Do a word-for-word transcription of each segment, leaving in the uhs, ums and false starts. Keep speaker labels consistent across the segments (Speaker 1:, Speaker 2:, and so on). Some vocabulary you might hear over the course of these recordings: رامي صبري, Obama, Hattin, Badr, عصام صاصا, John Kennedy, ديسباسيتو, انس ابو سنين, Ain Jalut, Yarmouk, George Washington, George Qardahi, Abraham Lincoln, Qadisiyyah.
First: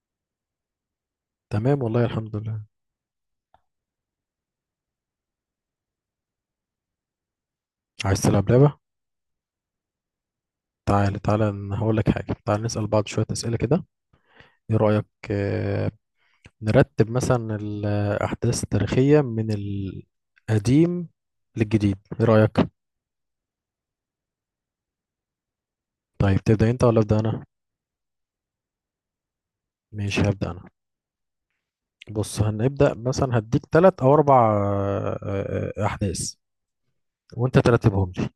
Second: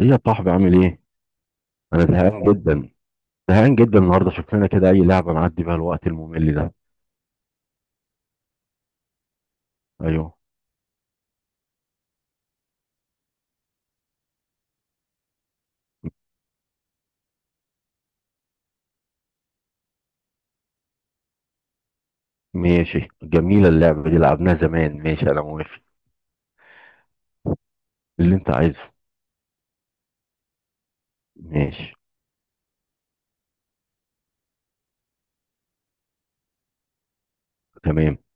Speaker 1: ايه يا صاحبي عامل ايه؟
Speaker 2: تمام والله
Speaker 1: انا
Speaker 2: الحمد
Speaker 1: زهقان
Speaker 2: لله.
Speaker 1: جدا زهقان جدا النهارده، شوف لنا كده اي لعبه نعدي بيها الوقت الممل ده.
Speaker 2: عايز تلعب لعبة؟
Speaker 1: ايوه.
Speaker 2: تعال تعال أنا هقول لك حاجة، تعال نسأل بعض شوية أسئلة كده، ايه رأيك؟ آه، نرتب مثلا الأحداث التاريخية من القديم للجديد، ايه رأيك؟
Speaker 1: ماشي، جميله اللعبه دي لعبناها زمان. ماشي، انا موافق.
Speaker 2: طيب تبدأ انت ولا أبدأ انا؟
Speaker 1: اللي انت عايزه.
Speaker 2: ماشي هبدأ انا.
Speaker 1: ماشي.
Speaker 2: بص هنبدأ مثلا هديك تلات او اربع آه، آه، آه، أحداث وانت ترتبهم
Speaker 1: تمام.
Speaker 2: لي.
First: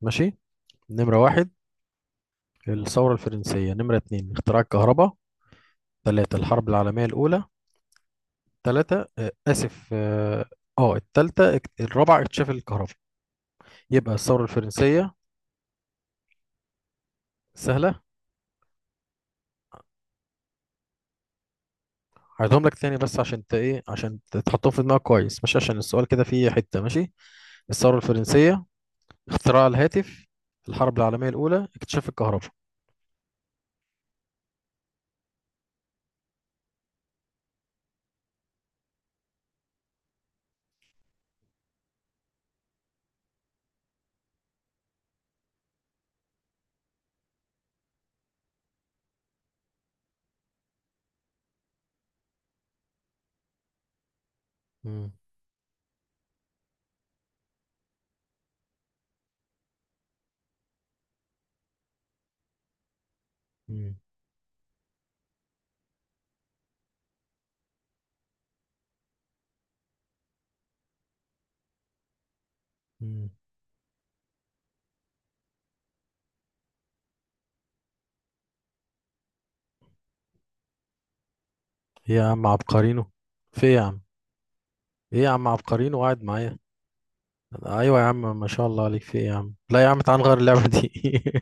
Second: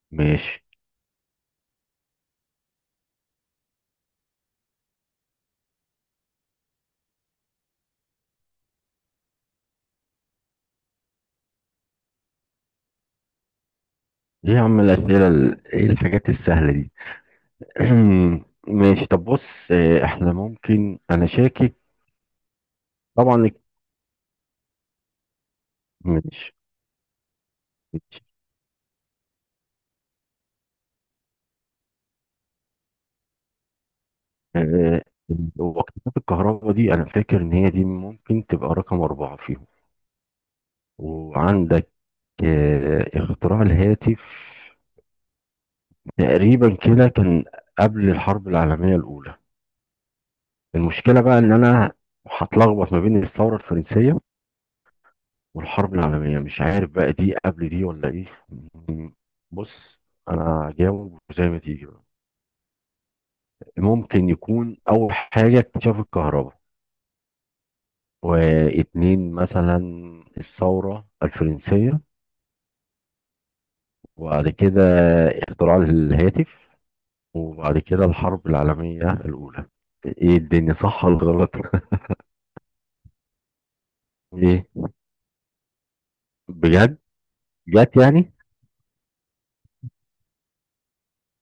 Speaker 2: ماشي.
Speaker 1: ماشي.
Speaker 2: نمرة واحد الثورة الفرنسية، نمرة اتنين اختراع الكهرباء، تلاتة الحرب العالمية الأولى. ثلاثة آه، آسف اه آه، التالتة اكت- الرابعة اكتشاف الكهرباء. يبقى الثورة
Speaker 1: ايه يا عم،
Speaker 2: الفرنسية.
Speaker 1: الاسئله ال- ايه الحاجات السهله دي؟
Speaker 2: سهلة.
Speaker 1: ماشي، طب بص. آه، احنا ممكن، انا شاكك.
Speaker 2: هعيدهم لك تاني بس عشان
Speaker 1: طبعا.
Speaker 2: انت ايه، عشان ت- تحطهم في دماغك كويس، مش عشان السؤال كده فيه
Speaker 1: ماشي.
Speaker 2: حتة. ماشي. الثورة الفرنسية، اختراع الهاتف، الحرب العالمية الأولى، اكتشاف الكهرباء.
Speaker 1: آه، وقفات الكهرباء دي انا فاكر ان هي دي ممكن تبقى رقم اربعه فيهم. وعندك آه، اختراع الهاتف، تقريبا كده كان قبل الحرب العالمية الأولى. المشكلة بقى إن أنا هتلخبط ما بين الثورة الفرنسية
Speaker 2: مم،
Speaker 1: والحرب العالمية، مش عارف بقى دي قبل دي ولا إيه. م- بص، أنا هجاوب زي ما تيجي بقى.
Speaker 2: مم،
Speaker 1: ممكن يكون أول حاجة اكتشاف الكهرباء، واتنين مثلا الثورة الفرنسية،
Speaker 2: مم.
Speaker 1: وبعد كده اختراع الهاتف، وبعد كده الحرب العالمية الأولى. ايه الدنيا، صح ولا غلط؟
Speaker 2: إيه يا عم عبقرينو، في إيه يا عم؟
Speaker 1: ايه.
Speaker 2: ايه يا عم عبقرينو قاعد معايا؟
Speaker 1: بجد. جت
Speaker 2: ايوه يا
Speaker 1: يعني.
Speaker 2: عم، ما شاء الله عليك، في ايه يا عم؟ لا يا عم تعال نغير اللعبة دي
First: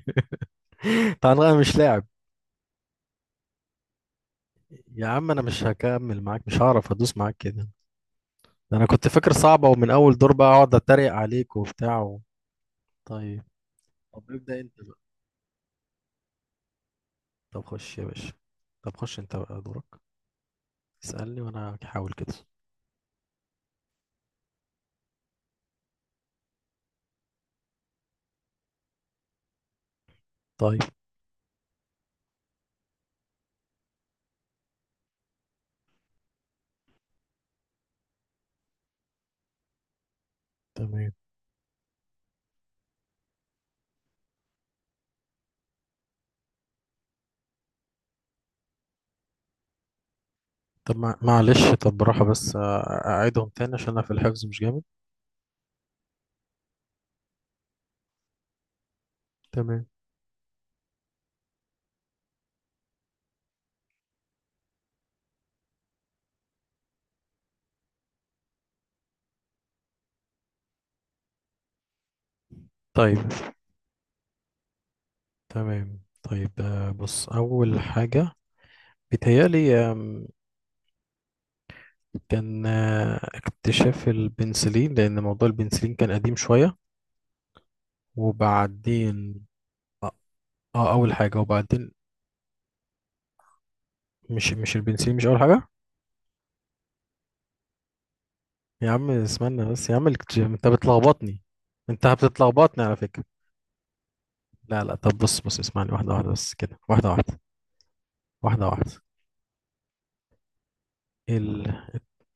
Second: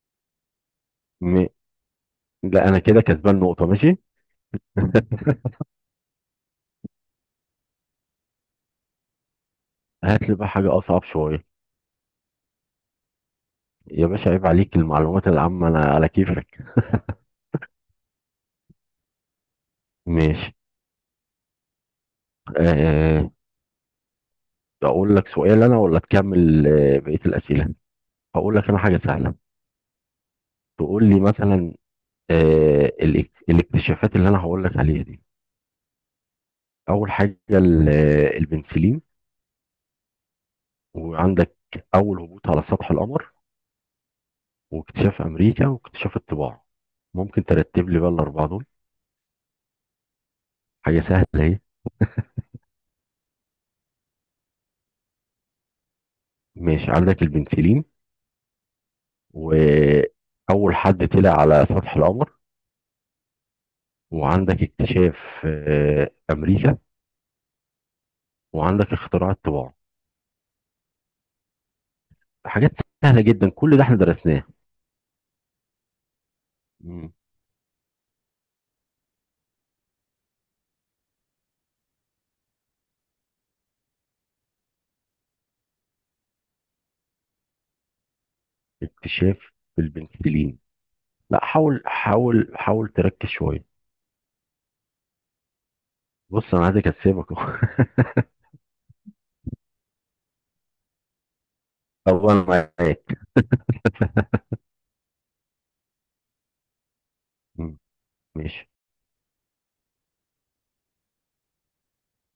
Speaker 2: تعال
Speaker 1: م...
Speaker 2: نغير مش لاعب.
Speaker 1: لا، انا كده كسبان نقطة. ماشي.
Speaker 2: يا عم انا مش هكمل معاك، مش هعرف ادوس معاك كده. ده انا كنت فاكر صعبة، ومن اول
Speaker 1: هات
Speaker 2: دور
Speaker 1: لي
Speaker 2: بقى
Speaker 1: بقى
Speaker 2: اقعد
Speaker 1: حاجة أصعب
Speaker 2: اتريق
Speaker 1: شوية.
Speaker 2: عليك وبتاع و... طيب.
Speaker 1: يا
Speaker 2: طب
Speaker 1: باشا عيب
Speaker 2: ابدأ
Speaker 1: عليك،
Speaker 2: انت بقى،
Speaker 1: المعلومات العامة أنا على كيفك.
Speaker 2: طب خش يا باشا، طب خش انت بقى دورك.
Speaker 1: ماشي.
Speaker 2: اسألني وانا هحاول كده.
Speaker 1: أه، أقول لك سؤال أنا ولا تكمل آه، بقية الأسئلة؟ هقول لك أنا حاجة سهلة.
Speaker 2: طيب.
Speaker 1: تقول لي مثلا أه الاك- الاكتشافات اللي أنا هقول لك عليها دي. أول حاجة ال- آه، البنسلين.
Speaker 2: تمام.
Speaker 1: وعندك أول هبوط على سطح القمر، واكتشاف امريكا، واكتشاف الطباعه. ممكن ترتب لي بقى الاربعه دول؟
Speaker 2: طب
Speaker 1: حاجه
Speaker 2: مع...
Speaker 1: سهله اهي.
Speaker 2: معلش، طب براحة بس أ- اعيدهم تاني عشان انا في الحفظ مش جامد.
Speaker 1: ماشي، عندك البنسلين،
Speaker 2: تمام.
Speaker 1: واول حد طلع على سطح القمر، وعندك اكتشاف آه، امريكا، وعندك اختراع الطباعه. حاجات
Speaker 2: طيب.
Speaker 1: سهله جدا، كل ده احنا درسناه.
Speaker 2: تمام. طيب، آه،
Speaker 1: مم.
Speaker 2: بص اول حاجة بيتهيألي، آم، كان آه، اكتشاف البنسلين لأن موضوع البنسلين كان قديم شوية، وبعدين
Speaker 1: اكتشاف
Speaker 2: اه
Speaker 1: البنسلين.
Speaker 2: آه، اول حاجه
Speaker 1: لا، حاول
Speaker 2: وبعدين
Speaker 1: حاول حاول تركز شويه.
Speaker 2: مش مش البنسلين مش اول حاجه.
Speaker 1: بص انا عايزك اسيبك.
Speaker 2: يا عم اسمعني بس يا عم، الكت- انت بتلخبطني، انت
Speaker 1: طبعا
Speaker 2: بتتلخبطني على
Speaker 1: معاك.
Speaker 2: فكره. لا لا طب بص بص اسمعني واحده واحده بس كده، واحده واحده.
Speaker 1: مم.
Speaker 2: واحده
Speaker 1: ماشي.
Speaker 2: واحده. ال...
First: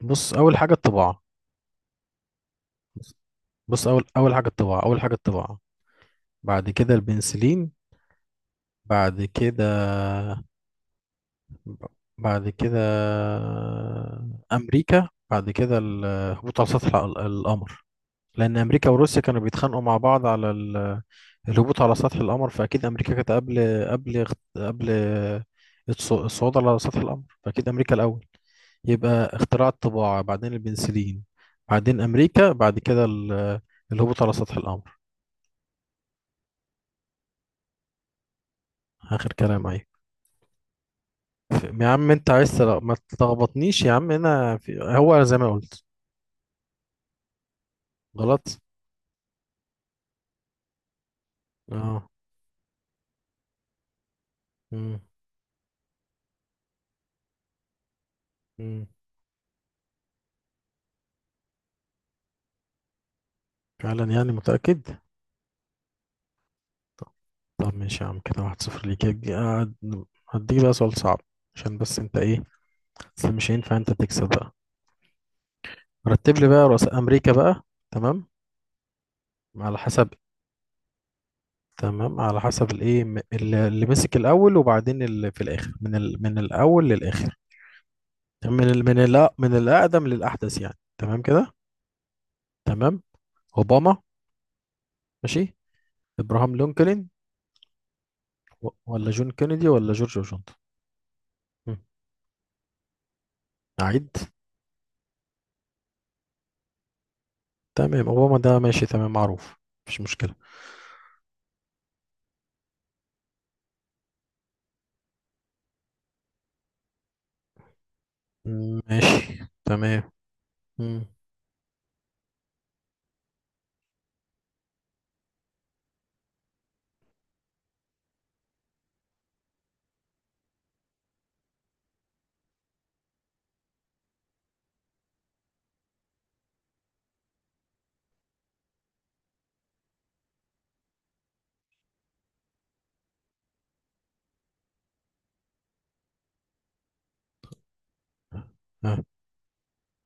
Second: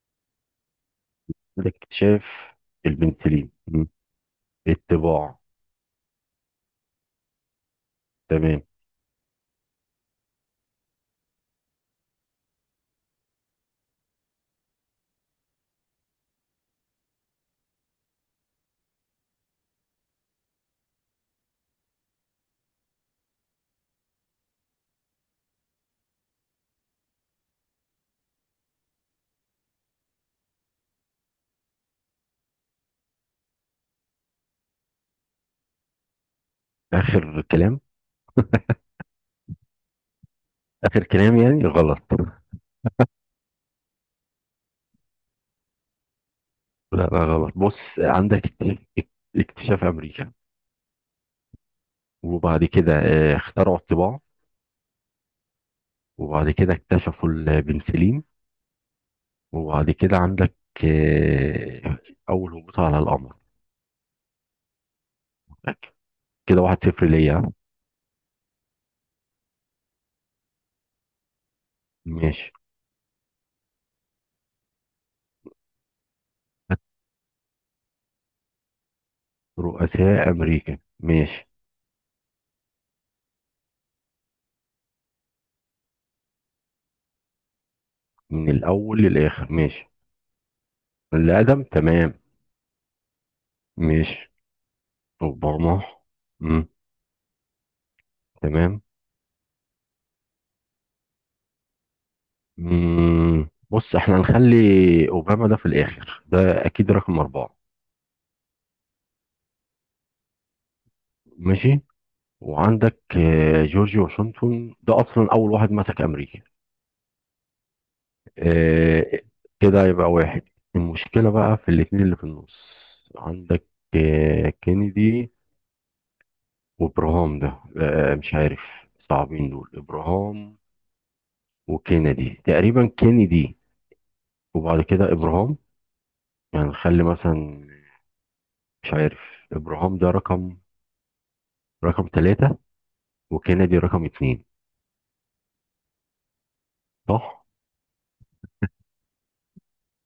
Speaker 2: بص اول حاجه الطباعه.
Speaker 1: عندك اكتشاف
Speaker 2: بص،
Speaker 1: البنسلين.
Speaker 2: بص،
Speaker 1: مم.
Speaker 2: اول اول حاجه الطباعه، اول حاجه
Speaker 1: الطباعه.
Speaker 2: الطباعه. بعد كده البنسلين.
Speaker 1: تمام.
Speaker 2: بعد كده بعد كده امريكا، بعد كده الهبوط على سطح ال- القمر، لأن أمريكا وروسيا كانوا بيتخانقوا مع بعض على ال- الهبوط على سطح القمر، فأكيد أمريكا كانت قبل قبل قبل الص- الصعود على سطح القمر، فأكيد أمريكا الأول. يبقى اختراع الطباعة، بعدين البنسلين، بعدين أمريكا، بعد كده ال- الهبوط على سطح القمر.
Speaker 1: آخر كلام.
Speaker 2: آخر كلام أهي.
Speaker 1: آخر كلام يعني
Speaker 2: ف- يا
Speaker 1: غلط.
Speaker 2: عم أنت عايز تل- ما تلخبطنيش يا عم، أنا في... هو زي ما قلت.
Speaker 1: لا لا غلط، بص عندك
Speaker 2: غلط.
Speaker 1: اكت- اكتشاف أمريكا،
Speaker 2: اه.
Speaker 1: وبعد كده آه، اخترعوا الطباعة،
Speaker 2: مم.
Speaker 1: وبعد كده اكتشفوا البنسلين،
Speaker 2: مم.
Speaker 1: وبعد كده عندك آه، أول هبوط على القمر.
Speaker 2: فعلا يعني، متأكد.
Speaker 1: كده واحد صفر ليا.
Speaker 2: طب ماشي يا عم، كده واحد صفر ليك. هدي- هد- هديك بقى سؤال صعب، عشان بس انت ايه،
Speaker 1: ماشي.
Speaker 2: اصل مش هينفع انت تكسب بقى. رتب لي بقى رؤساء امريكا بقى. تمام على حسب.
Speaker 1: رؤساء أمريكا، ماشي.
Speaker 2: تمام على حسب الايه م- اللي اللي مسك الاول وبعدين اللي في الاخر، من ال... من الاول للاخر.
Speaker 1: من
Speaker 2: تمام، من ال... من
Speaker 1: الأول
Speaker 2: ال...
Speaker 1: للآخر،
Speaker 2: من
Speaker 1: ماشي.
Speaker 2: الاقدم للاحدث يعني، تمام
Speaker 1: اللي
Speaker 2: كده.
Speaker 1: أقدم، تمام.
Speaker 2: تمام. اوباما.
Speaker 1: ماشي.
Speaker 2: ماشي.
Speaker 1: أوباما.
Speaker 2: ابراهام
Speaker 1: مم.
Speaker 2: لينكولن. و-
Speaker 1: تمام.
Speaker 2: ولا جون كينيدي ولا جورج واشنطن؟ مم.
Speaker 1: مم، بص
Speaker 2: اعيد.
Speaker 1: احنا هنخلي اوباما ده في الاخر، ده اكيد رقم اربعة.
Speaker 2: تمام اوباما ده ماشي تمام معروف. مفيش مشكلة.
Speaker 1: ماشي. وعندك آه، جورج واشنطن ده اصلا اول واحد مسك امريكا. آه،
Speaker 2: ماشي.
Speaker 1: كده
Speaker 2: تمام.
Speaker 1: يبقى واحد.
Speaker 2: مم.
Speaker 1: المشكلة بقى في الاتنين اللي في النص. عندك آه، كينيدي وابراهام ده، آه، مش عارف. صعبين دول ابراهام وكينيدي. تقريبا كينيدي وبعد كده ابراهام. يعني نخلي مثلا، مش عارف، ابراهام ده رقم رقم ثلاثة، وكندي رقم اتنين. صح؟
Speaker 2: ها،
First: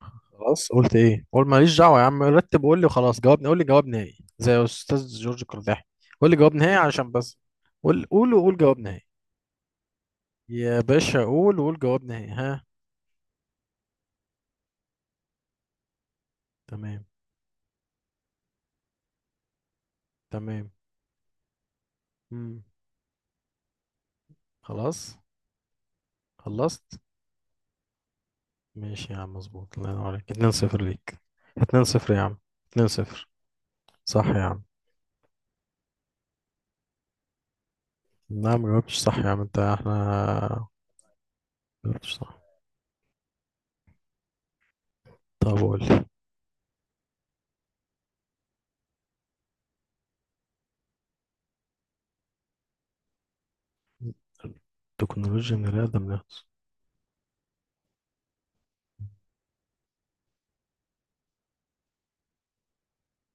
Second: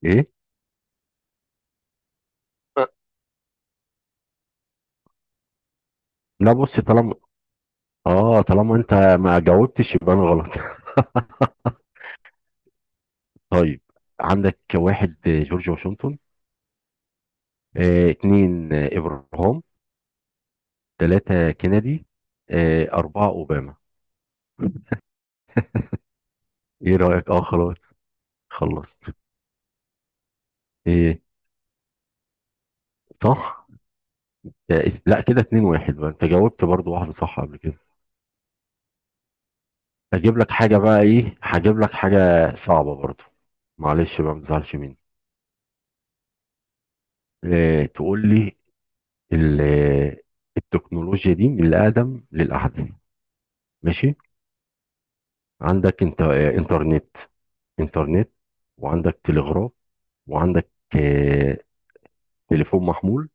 Speaker 1: ايه.
Speaker 2: خلاص قلت ايه، قول ماليش دعوه يا عم، رتب وقول لي
Speaker 1: أه،
Speaker 2: وخلاص، جواب، قول لي جواب نهائي زي استاذ جورج قرداحي. قول لي
Speaker 1: لا
Speaker 2: جواب نهائي
Speaker 1: بص،
Speaker 2: عشان
Speaker 1: طالما
Speaker 2: بس. قول قول
Speaker 1: اه
Speaker 2: وقول
Speaker 1: طالما
Speaker 2: جواب
Speaker 1: انت
Speaker 2: نهائي.
Speaker 1: ما جاوبتش يبقى انا غلط.
Speaker 2: يا باشا قول وقول جواب نهائي. ها؟
Speaker 1: طيب. عندك واحد آه، جورج واشنطن.
Speaker 2: تمام.
Speaker 1: آه اتنين آه، ابراهام.
Speaker 2: تمام.
Speaker 1: تلاتة كندي.
Speaker 2: مم.
Speaker 1: آه اربعة اوباما.
Speaker 2: خلاص. خلصت.
Speaker 1: ايه رأيك؟ اه خلاص. خلص.
Speaker 2: ماشي يا عم مظبوط، الله ينور عليك، اتنين صفر ليك.
Speaker 1: ايه.
Speaker 2: اتنين صفر يا عم. اتنين صفر.
Speaker 1: صح.
Speaker 2: صح يا عم.
Speaker 1: آه لا، كده اتنين واحد بقى، انت جاوبت برضو واحدة صح قبل كده.
Speaker 2: نعم ما جاوبتش صح يا عم، انت احنا
Speaker 1: هجيب لك حاجة بقى، ايه هجيب
Speaker 2: ما
Speaker 1: لك
Speaker 2: جاوبتش
Speaker 1: حاجة
Speaker 2: صح.
Speaker 1: صعبة برضو، معلش بقى ما تزعلش مني.
Speaker 2: طب قول.
Speaker 1: آه تقول لي ال- التكنولوجيا دي من الأقدم للأحدث. ماشي.
Speaker 2: تكنولوجيا من
Speaker 1: عندك
Speaker 2: آدم
Speaker 1: انت
Speaker 2: نفسه.
Speaker 1: آه، إنترنت إنترنت، وعندك تلغراف، وعندك آه، تليفون محمول،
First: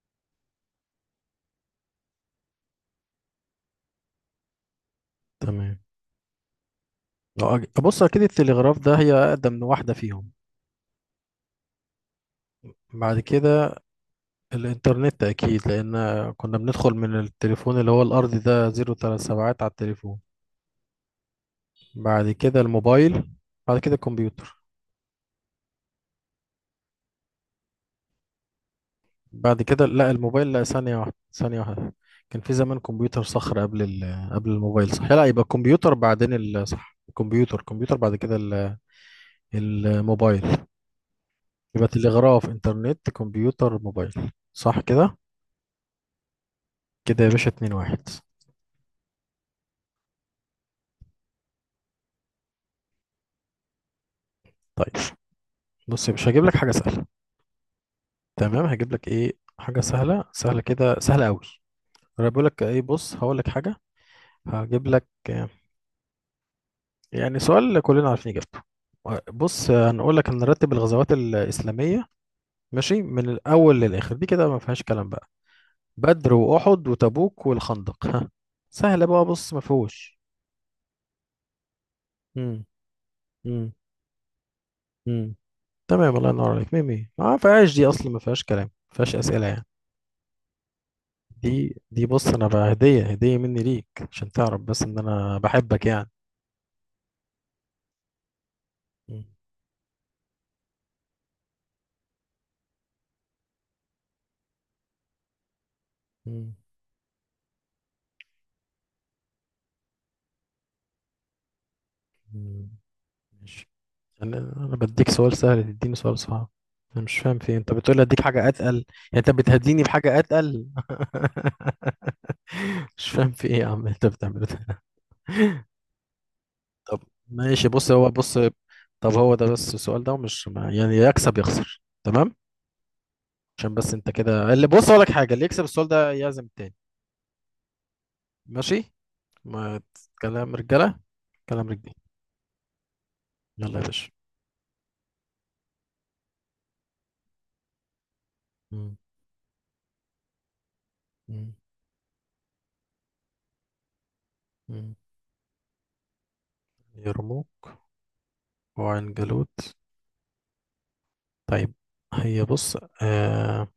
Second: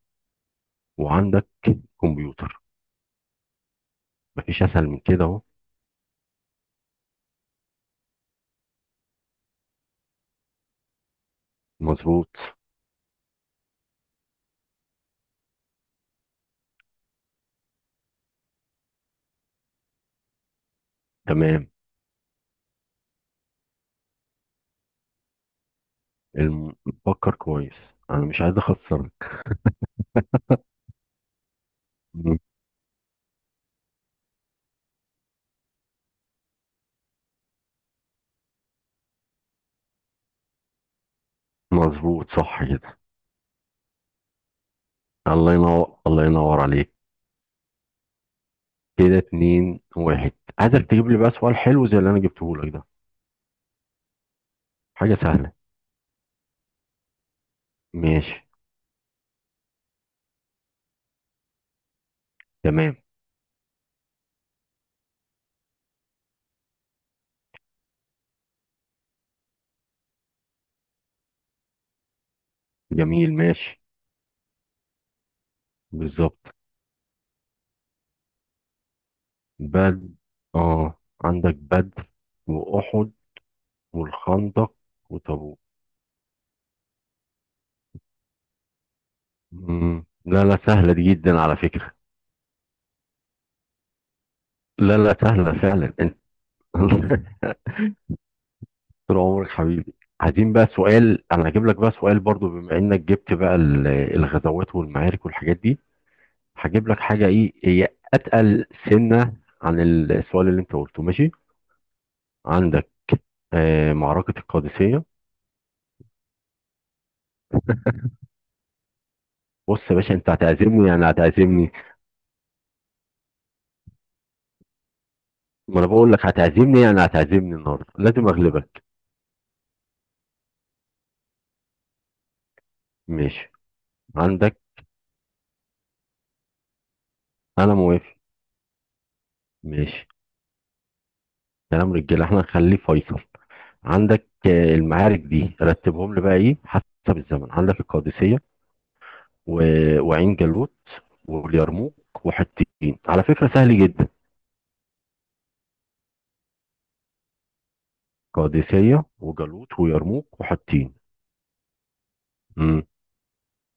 Speaker 1: وعندك كمبيوتر. مفيش أسهل من كده أهو.
Speaker 2: تمام. لو أج... بص أكيد التلغراف ده هي أقدم واحدة فيهم.
Speaker 1: مظبوط.
Speaker 2: بعد كده الإنترنت أكيد، لأن كنا بندخل من التليفون اللي هو الأرضي ده، زيرو تلات سبعات على التليفون.
Speaker 1: تمام.
Speaker 2: بعد كده الموبايل، بعد كده الكمبيوتر.
Speaker 1: الم- فكر كويس، أنا مش عايز أخسرك.
Speaker 2: بعد كده لا الموبايل، لا، ثانية واحدة ثانية واحدة،
Speaker 1: م-
Speaker 2: كان في زمان كمبيوتر صخر قبل ال... قبل الموبايل، صح؟ لا، يبقى الكمبيوتر بعدين ال... صح، الكمبيوتر الكمبيوتر بعد كده ال... الموبايل. يبقى
Speaker 1: مظبوط
Speaker 2: تلغراف
Speaker 1: صح كده.
Speaker 2: انترنت كمبيوتر موبايل. صح كده؟
Speaker 1: الله ينور، الله ينور عليك.
Speaker 2: كده يا باشا اتنين واحد.
Speaker 1: كده اتنين واحد. عايزك تجيب لي بقى سؤال حلو زي اللي أنا جبته لك ده.
Speaker 2: طيب.
Speaker 1: حاجة سهلة.
Speaker 2: بص يا باشا هجيب لك حاجة سهلة.
Speaker 1: ماشي.
Speaker 2: تمام هجيب لك ايه، حاجة سهلة، سهلة كده، سهلة قوي. انا بقول لك ايه،
Speaker 1: تمام.
Speaker 2: بص هقول لك حاجة. هجيب لك آه، يعني سؤال كلنا عارفين اجابته. آه، بص آه، هنقول لك هنرتب الغزوات الإسلامية ماشي، من
Speaker 1: جميل،
Speaker 2: الأول
Speaker 1: ماشي.
Speaker 2: للآخر، دي كده ما فيهاش كلام بقى. بدر
Speaker 1: بالظبط.
Speaker 2: وأحد وتبوك والخندق. ها، سهلة بقى، بص ما
Speaker 1: بل
Speaker 2: فيهوش.
Speaker 1: اه، عندك بدر
Speaker 2: امم.
Speaker 1: وأحد والخندق
Speaker 2: امم.
Speaker 1: وتبوك.
Speaker 2: تمام، الله ينور عليك، ميه ميه. ما فيهاش دي اصلا، ما فيهاش كلام، ما فيهاش اسئله يعني.
Speaker 1: مم. لا لا، سهلة دي جدا على
Speaker 2: دي
Speaker 1: فكرة.
Speaker 2: دي بص انا بقى هديه هديه مني ليك، عشان تعرف بس
Speaker 1: لا
Speaker 2: ان
Speaker 1: لا،
Speaker 2: انا
Speaker 1: سهلة
Speaker 2: بحبك
Speaker 1: فعلا
Speaker 2: يعني.
Speaker 1: انت. طول
Speaker 2: م-
Speaker 1: عمرك حبيبي. عايزين بقى سؤال، انا هجيب لك بقى سؤال برضو بما انك جبت بقى ال- الغزوات والمعارك والحاجات دي،
Speaker 2: م-
Speaker 1: هجيب لك حاجة ايه هي، اتقل سنة عن السؤال اللي انت قلته. ماشي.
Speaker 2: م-
Speaker 1: عندك
Speaker 2: ماشي.
Speaker 1: آه
Speaker 2: انا
Speaker 1: معركة
Speaker 2: انا
Speaker 1: القادسية.
Speaker 2: بديك سؤال سهل، تديني سؤال صعب. انا مش فاهم في إيه؟ انت بتقول لي اديك حاجه اتقل يعني، انت بتهديني
Speaker 1: بص يا باشا،
Speaker 2: بحاجه
Speaker 1: انت
Speaker 2: اتقل
Speaker 1: هتعزمني يعني هتعزمني.
Speaker 2: مش فاهم في ايه يا عم انت بتعمل ده
Speaker 1: ما انا بقول لك هتعزمني
Speaker 2: طب.
Speaker 1: يعني هتعزمني،
Speaker 2: ماشي
Speaker 1: النهارده
Speaker 2: بص، هو
Speaker 1: لازم
Speaker 2: بص،
Speaker 1: اغلبك.
Speaker 2: طب هو ده بس السؤال ده، ومش ما- يعني يكسب يخسر، تمام؟
Speaker 1: ماشي.
Speaker 2: عشان بس انت كده،
Speaker 1: عندك.
Speaker 2: اللي بص اقول لك حاجه، اللي يكسب السؤال ده يعزم التاني.
Speaker 1: انا موافق.
Speaker 2: ماشي. ما
Speaker 1: ماشي.
Speaker 2: كلام رجاله، كلام
Speaker 1: كلام
Speaker 2: رجاله.
Speaker 1: رجاله، احنا هنخليه فيصل.
Speaker 2: يلا يا باشا.
Speaker 1: عندك آه، المعارك دي رتبهم لي بقى، ايه حسب الزمن؟ عندك القادسيه
Speaker 2: مم.
Speaker 1: و... وعين جالوت
Speaker 2: مم.
Speaker 1: واليرموك وحطين، على فكره سهل جدا.
Speaker 2: مم. يرموك
Speaker 1: قادسيه
Speaker 2: وعين جالوت.
Speaker 1: وجالوت ويرموك وحطين.
Speaker 2: طيب. هي بص
Speaker 1: امم
Speaker 2: آه،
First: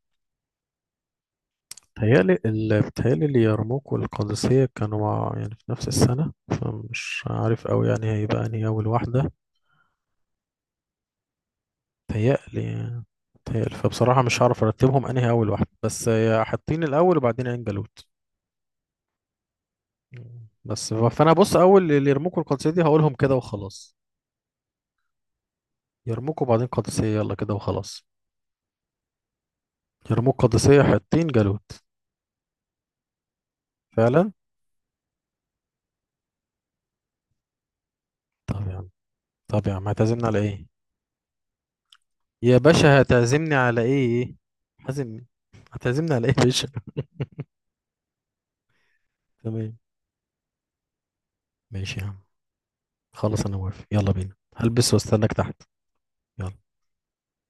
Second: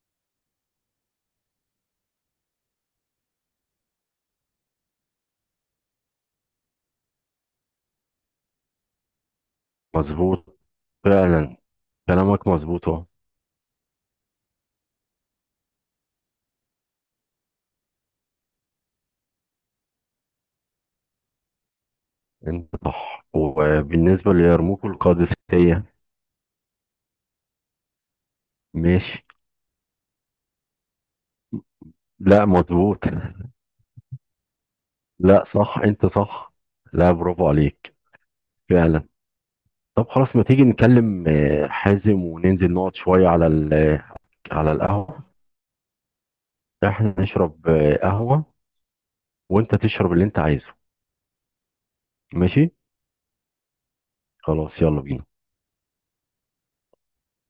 Speaker 2: بتهيألي ال- بتهيألي اليرموك والقادسية كانوا مع يعني في نفس السنة، فمش عارف أوي يعني هيبقى أنهي أول واحدة.
Speaker 1: مظبوط فعلا، كلامك مظبوط
Speaker 2: بتهيألي،
Speaker 1: اهو.
Speaker 2: بتهيألي، فبصراحة مش هعرف أرتبهم أنهي أول واحدة، بس آه، حاطين الأول وبعدين عين جالوت. مم. بس ف- فانا بص اول اللي يرموكوا القادسيه
Speaker 1: انت
Speaker 2: دي هقولهم
Speaker 1: صح.
Speaker 2: كده وخلاص.
Speaker 1: وبالنسبه ليرموك والقادسيه،
Speaker 2: يرموكوا بعدين قادسيه، يلا كده وخلاص.
Speaker 1: ماشي.
Speaker 2: يرموك قادسيه حطين جالوت.
Speaker 1: لا مظبوط.
Speaker 2: فعلا.
Speaker 1: لا صح، انت صح. لا برافو عليك،
Speaker 2: طب يا عم.
Speaker 1: فعلا.
Speaker 2: طب يا عم
Speaker 1: طب
Speaker 2: هتعزمني
Speaker 1: خلاص،
Speaker 2: على
Speaker 1: ما تيجي
Speaker 2: ايه؟
Speaker 1: نكلم آه، حازم
Speaker 2: يا
Speaker 1: وننزل نقعد
Speaker 2: باشا
Speaker 1: شوية على
Speaker 2: هتعزمني على
Speaker 1: ال-
Speaker 2: ايه؟
Speaker 1: على القهوة.
Speaker 2: هتعزمني، هتعزمني على ايه يا باشا
Speaker 1: احنا نشرب آه، قهوة وانت
Speaker 2: تمام.
Speaker 1: تشرب اللي انت عايزه.
Speaker 2: ماشي يا عم.
Speaker 1: ماشي.
Speaker 2: خلاص انا موافق، يلا بينا،
Speaker 1: خلاص
Speaker 2: هلبس
Speaker 1: يلا بينا
Speaker 2: واستناك تحت. يلا.